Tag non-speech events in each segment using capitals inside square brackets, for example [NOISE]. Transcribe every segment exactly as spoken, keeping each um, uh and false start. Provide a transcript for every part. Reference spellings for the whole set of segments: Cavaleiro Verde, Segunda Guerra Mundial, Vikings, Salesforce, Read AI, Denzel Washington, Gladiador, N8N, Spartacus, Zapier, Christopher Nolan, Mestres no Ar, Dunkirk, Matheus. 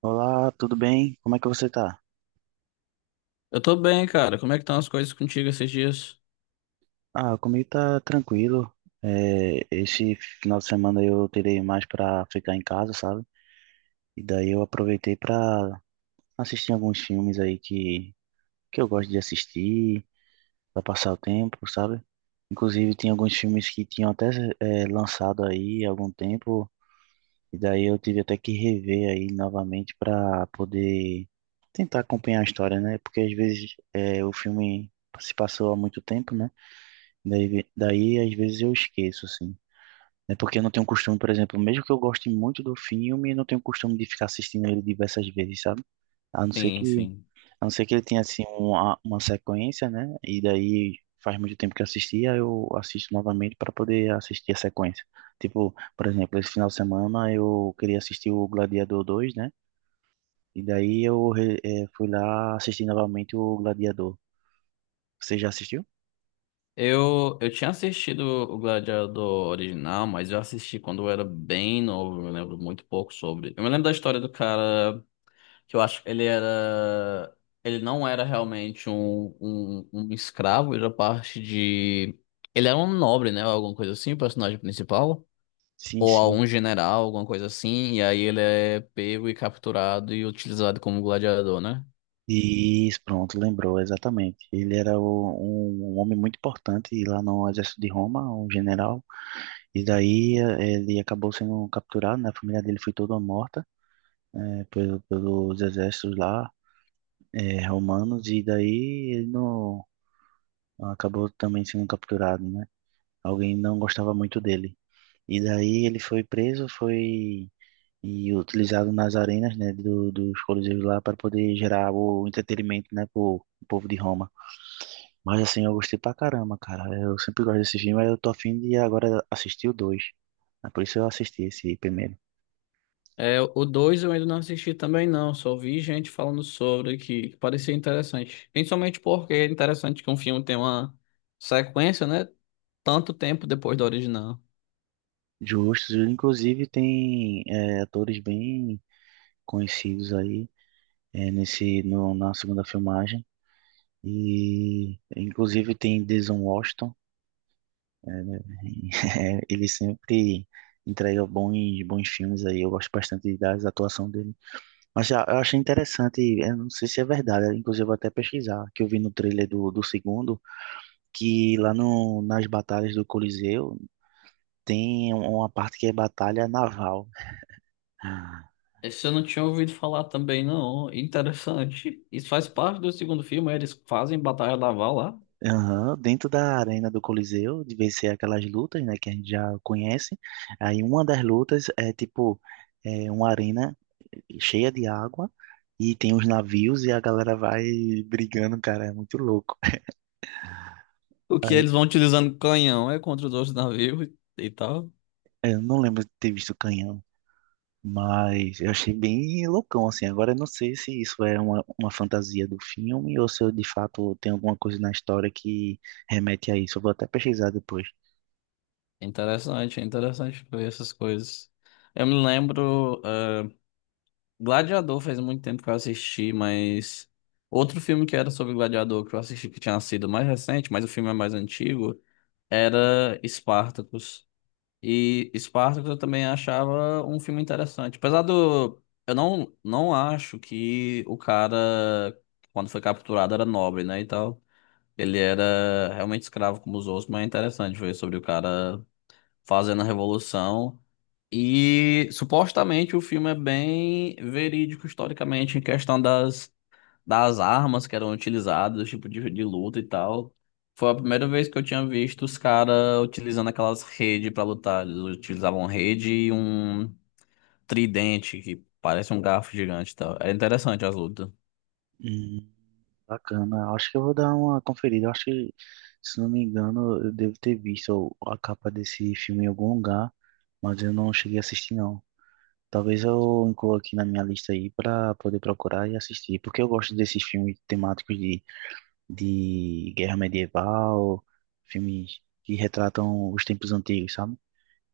Olá, tudo bem? Como é que você tá? Eu tô bem, cara. Como é que estão as coisas contigo esses dias? Ah, comigo tá tranquilo. É, esse final de semana eu terei mais pra ficar em casa, sabe? E daí eu aproveitei pra assistir alguns filmes aí que, que eu gosto de assistir, pra passar o tempo, sabe? Inclusive tem alguns filmes que tinham até é, lançado aí há algum tempo, e daí eu tive até que rever aí novamente pra poder tentar acompanhar a história, né? Porque às vezes é, o filme se passou há muito tempo, né? Daí, daí às vezes eu esqueço, assim. É porque eu não tenho costume, por exemplo, mesmo que eu goste muito do filme, eu não tenho costume de ficar assistindo ele diversas vezes, sabe? A não ser Sim, que, sim. a não ser que ele tenha, assim, uma, uma sequência, né? E daí faz muito tempo que eu assisti, aí eu assisto novamente para poder assistir a sequência. Tipo, por exemplo, esse final de semana eu queria assistir o Gladiador dois, né? E daí eu re- eh, fui lá assistir novamente o Gladiador. Você já assistiu? Eu, eu tinha assistido o Gladiador original, mas eu assisti quando eu era bem novo. Eu me lembro muito pouco sobre. Eu me lembro da história do cara que eu acho que ele era. Ele não era realmente um, um, um escravo, ele era parte de. Ele era um nobre, né? Alguma coisa assim, o personagem principal. Sim, Ou sim. algum general, alguma coisa assim. E aí ele é pego e capturado e utilizado como gladiador, né? Isso, pronto, lembrou, exatamente. Ele era o- um, um homem muito importante lá no exército de Roma, um general, e daí eh, ele acabou sendo capturado, né? A família dele foi toda morta eh, pelo- pelos exércitos lá eh, romanos, e daí ele não, acabou também sendo capturado, né? Alguém não gostava muito dele. E daí ele foi preso, foi e utilizado nas arenas, né, do, dos coliseus lá para poder gerar o entretenimento, né, pro, pro povo de Roma. Mas assim, eu gostei pra caramba, cara. Eu sempre gosto desse filme, aí eu tô afim de agora assistir o dois. É, por isso eu assisti esse primeiro. É, o dois eu ainda não assisti também não, só vi gente falando sobre que que parecia interessante. Principalmente porque é interessante que um filme tem uma sequência, né? Tanto tempo depois da original. Justos, inclusive tem é, atores bem conhecidos aí, é, nesse no, na segunda filmagem. E inclusive tem Denzel Washington. [LAUGHS] Ele sempre entrega bons, bons filmes aí. Eu gosto bastante da atuação dele. Mas já, eu achei interessante, eu não sei se é verdade, inclusive eu vou até pesquisar, que eu vi no trailer do, do segundo que lá no, nas batalhas do Coliseu tem um, uma parte que é batalha naval. Esse eu não tinha ouvido falar também não, interessante. Isso faz parte do segundo filme, né? Eles fazem batalha naval lá. Aham, dentro da arena do Coliseu, de vencer aquelas lutas, né, que a gente já conhece. Aí uma das lutas é tipo é uma arena cheia de água e tem os navios e a galera vai brigando, cara, é muito louco. O que Aí, eles vão utilizando canhão é contra os outros navios e e tal. eu não lembro de ter visto canhão. Mas eu achei bem loucão, assim. Agora eu não sei se isso é uma, uma fantasia do filme ou se eu, de fato tem alguma coisa na história que remete a isso. Eu vou até pesquisar depois. Interessante, é interessante ver essas coisas. Eu me lembro. Gladiador faz muito tempo que eu assisti, mas outro filme que era sobre Gladiador que eu assisti que tinha sido mais recente, mas o filme é mais antigo, era Spartacus. E Spartacus eu também achava um filme interessante. Apesar do eu não não acho que o cara quando foi capturado era nobre, né, e tal. Ele era realmente escravo como os outros, mas é interessante ver sobre o cara fazendo a revolução. E supostamente o filme é bem verídico historicamente em questão das, das armas que eram utilizadas, tipo de, de luta e tal. Foi a primeira vez que eu tinha visto os caras utilizando aquelas redes para lutar. Eles utilizavam rede e um tridente que parece um garfo gigante e tal. É interessante as lutas. Hum, bacana. Acho que eu vou dar uma conferida. Acho que, se não me engano, eu devo ter visto a capa desse filme em algum lugar, mas eu não cheguei a assistir, não. Talvez eu inclua aqui na minha lista aí para poder procurar e assistir, porque eu gosto desses filmes temáticos de de guerra medieval, filmes que retratam os tempos antigos, sabe?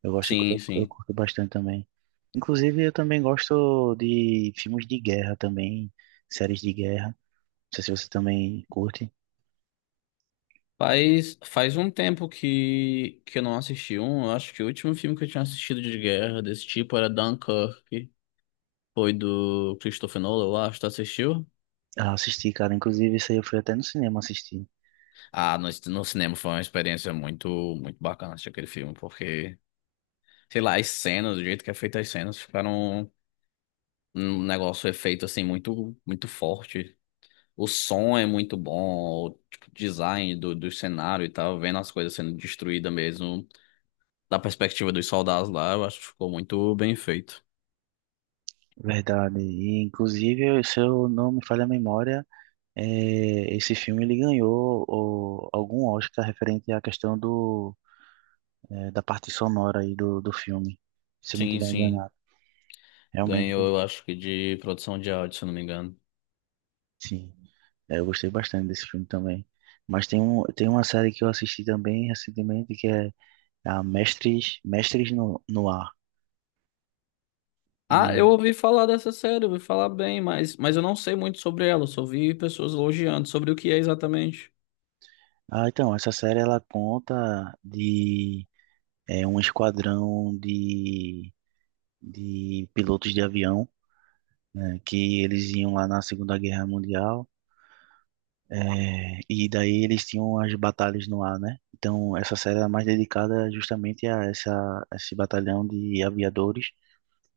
Eu gosto, Sim, eu, eu sim. curto bastante também. Inclusive, eu também gosto de filmes de guerra também, séries de guerra. Não sei se você também curte. Faz, faz um tempo que, que eu não assisti um. Eu acho que o último filme que eu tinha assistido de guerra desse tipo era Dunkirk. Foi do Christopher Nolan, eu acho. Tu assistiu? Ah, assisti, cara. Inclusive, isso aí eu fui até no cinema assistir. Ah, no, no cinema foi uma experiência muito, muito bacana assistir aquele filme, porque, sei lá, as cenas, do jeito que é feita as cenas, ficaram um negócio efeito assim muito, muito forte. O som é muito bom, o tipo, design do, do cenário e tal, vendo as coisas sendo destruídas mesmo, da perspectiva dos soldados lá, eu acho que ficou muito bem feito. Verdade. E, inclusive, se eu não me falha a memória, eh, esse filme ele ganhou o- algum Oscar referente à questão do, eh, da parte sonora aí do, do filme. Se eu não Sim, tiver sim. enganado. Realmente, Ganhou, eu acho que de produção de áudio, se eu não me engano. sim. É, eu gostei bastante desse filme também. Mas tem um, tem uma série que eu assisti também recentemente que é a Mestres, Mestres no, no Ar. Ah, eu E, ouvi falar dessa série, ouvi falar bem, mas, mas eu não sei muito sobre ela, eu só ouvi pessoas elogiando sobre o que é exatamente. ah, então, essa série ela conta de é, um esquadrão de, de pilotos de avião, né, que eles iam lá na Segunda Guerra Mundial. É, e daí eles tinham as batalhas no ar, né? Então, essa série é mais dedicada justamente a essa, esse batalhão de aviadores.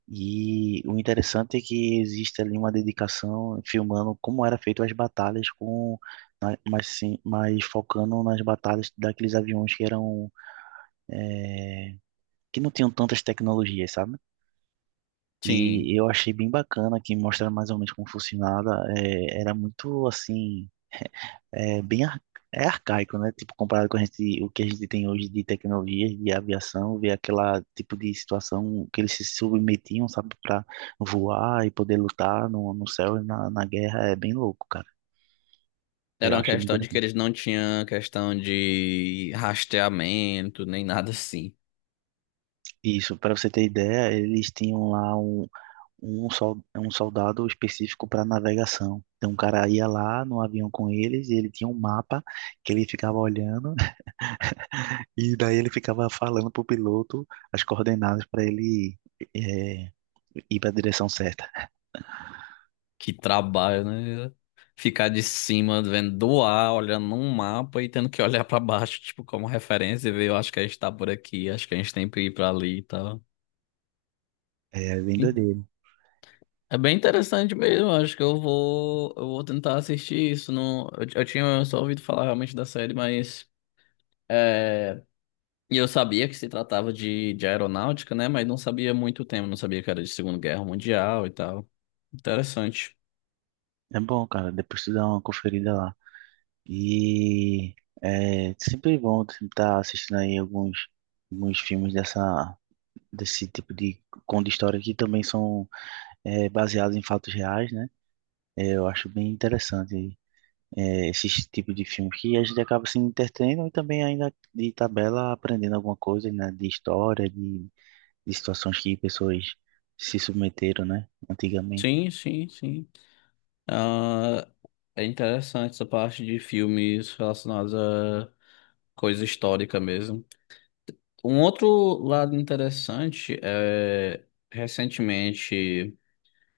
E o interessante é que existe ali uma dedicação filmando como era feito as batalhas com na- mas sim, mas focando nas batalhas daqueles aviões que eram é, que não tinham tantas tecnologias, sabe? E Sim, eu achei bem bacana que mostra mais ou menos como funcionava. É, era muito assim, é bem ar- é arcaico, né? Tipo, comparado com a gente, o que a gente tem hoje de tecnologias de aviação, ver aquela tipo de situação que eles se submetiam, sabe, para voar e poder lutar no, no céu e na, na guerra, é bem louco, cara. era Eu uma achei muito questão de que interessante. eles não tinham questão de rastreamento, nem nada assim. Isso, para você ter ideia, eles tinham lá um, um, sol, um soldado específico para navegação. Então, o cara ia lá no avião com eles e ele tinha um mapa que ele ficava olhando. E daí ele ficava falando pro piloto as coordenadas para ele é, ir para a direção certa. Que trabalho, né? Ficar de cima, vendo do ar, olhando um mapa e tendo que olhar pra baixo, tipo, como referência e ver, eu acho que a gente tá por aqui, acho que a gente tem que ir pra ali e tal. É bem doideiro. É bem interessante mesmo, acho que eu vou, eu vou tentar assistir isso. Não, eu, eu tinha só ouvido falar realmente da série, mas. é, E eu sabia que se tratava de, de aeronáutica, né? Mas não sabia muito o tema, não sabia que era de Segunda Guerra Mundial e tal. Interessante. É bom, cara. Depois tu dá uma conferida lá. E é sempre é bom estar assistindo aí alguns, alguns filmes dessa, desse tipo de conto de história que também são é, baseados em fatos reais, né? É, eu acho bem interessante é, esse tipo de filme que a gente acaba se entretendo e também ainda de tabela aprendendo alguma coisa, né? De história, de de situações que pessoas se submeteram, né, antigamente. Sim, sim, sim. Ah, é interessante essa parte de filmes relacionados a coisa histórica mesmo. Um outro lado interessante é, recentemente.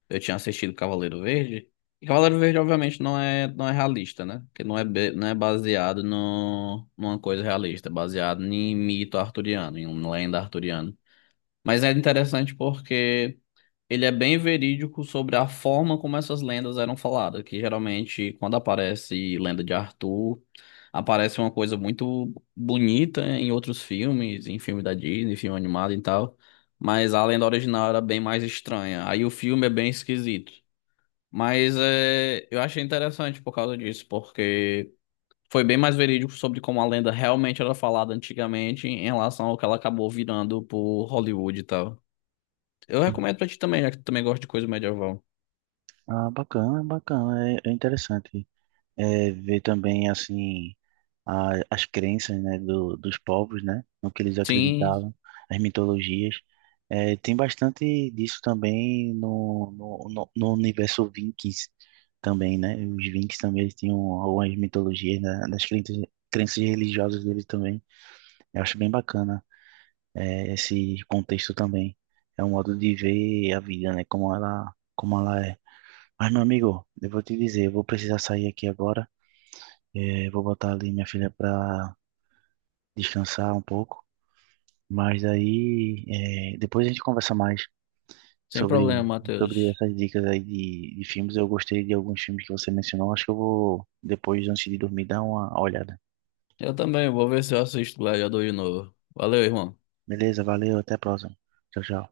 Eu tinha assistido Cavaleiro Verde. E Cavaleiro Verde, obviamente, não é, não é realista, né? Porque não é, be- não é baseado no, numa coisa realista, é baseado em mito arturiano, em uma lenda arturiana. Mas é interessante porque ele é bem verídico sobre a forma como essas lendas eram faladas, que geralmente, quando aparece lenda de Arthur, aparece uma coisa muito bonita em outros filmes, em filme da Disney, filme animado e tal. Mas a lenda original era bem mais estranha. Aí o filme é bem esquisito. Mas é, eu achei interessante por causa disso, porque foi bem mais verídico sobre como a lenda realmente era falada antigamente em relação ao que ela acabou virando por Hollywood e tal. Eu Hum. recomendo pra ti também, já que tu também gosta de coisa medieval. Ah, bacana, bacana, é, é interessante, é, ver também, assim, a, as crenças, né, do, dos povos, né, no que eles Sim, acreditavam, as mitologias. É, tem bastante disso também no, no, no, no universo Vikings também, né, os Vikings também eles tinham algumas mitologias, né, nas crenças, crenças religiosas deles também, eu acho bem bacana. É, esse contexto também. É um modo de ver a vida, né? Como ela, como ela é. Mas, meu amigo, eu vou te dizer, eu vou precisar sair aqui agora. É, vou botar ali minha filha para descansar um pouco. Mas aí, é, depois a gente conversa mais sem sobre, problema, sobre Matheus. essas dicas aí de, de filmes. Eu gostei de alguns filmes que você mencionou. Acho que eu vou, depois, antes de dormir, dar uma olhada. Eu também, vou ver se eu assisto Gladiador de novo. Valeu, irmão. Beleza, valeu, até a próxima. Tchau, tchau.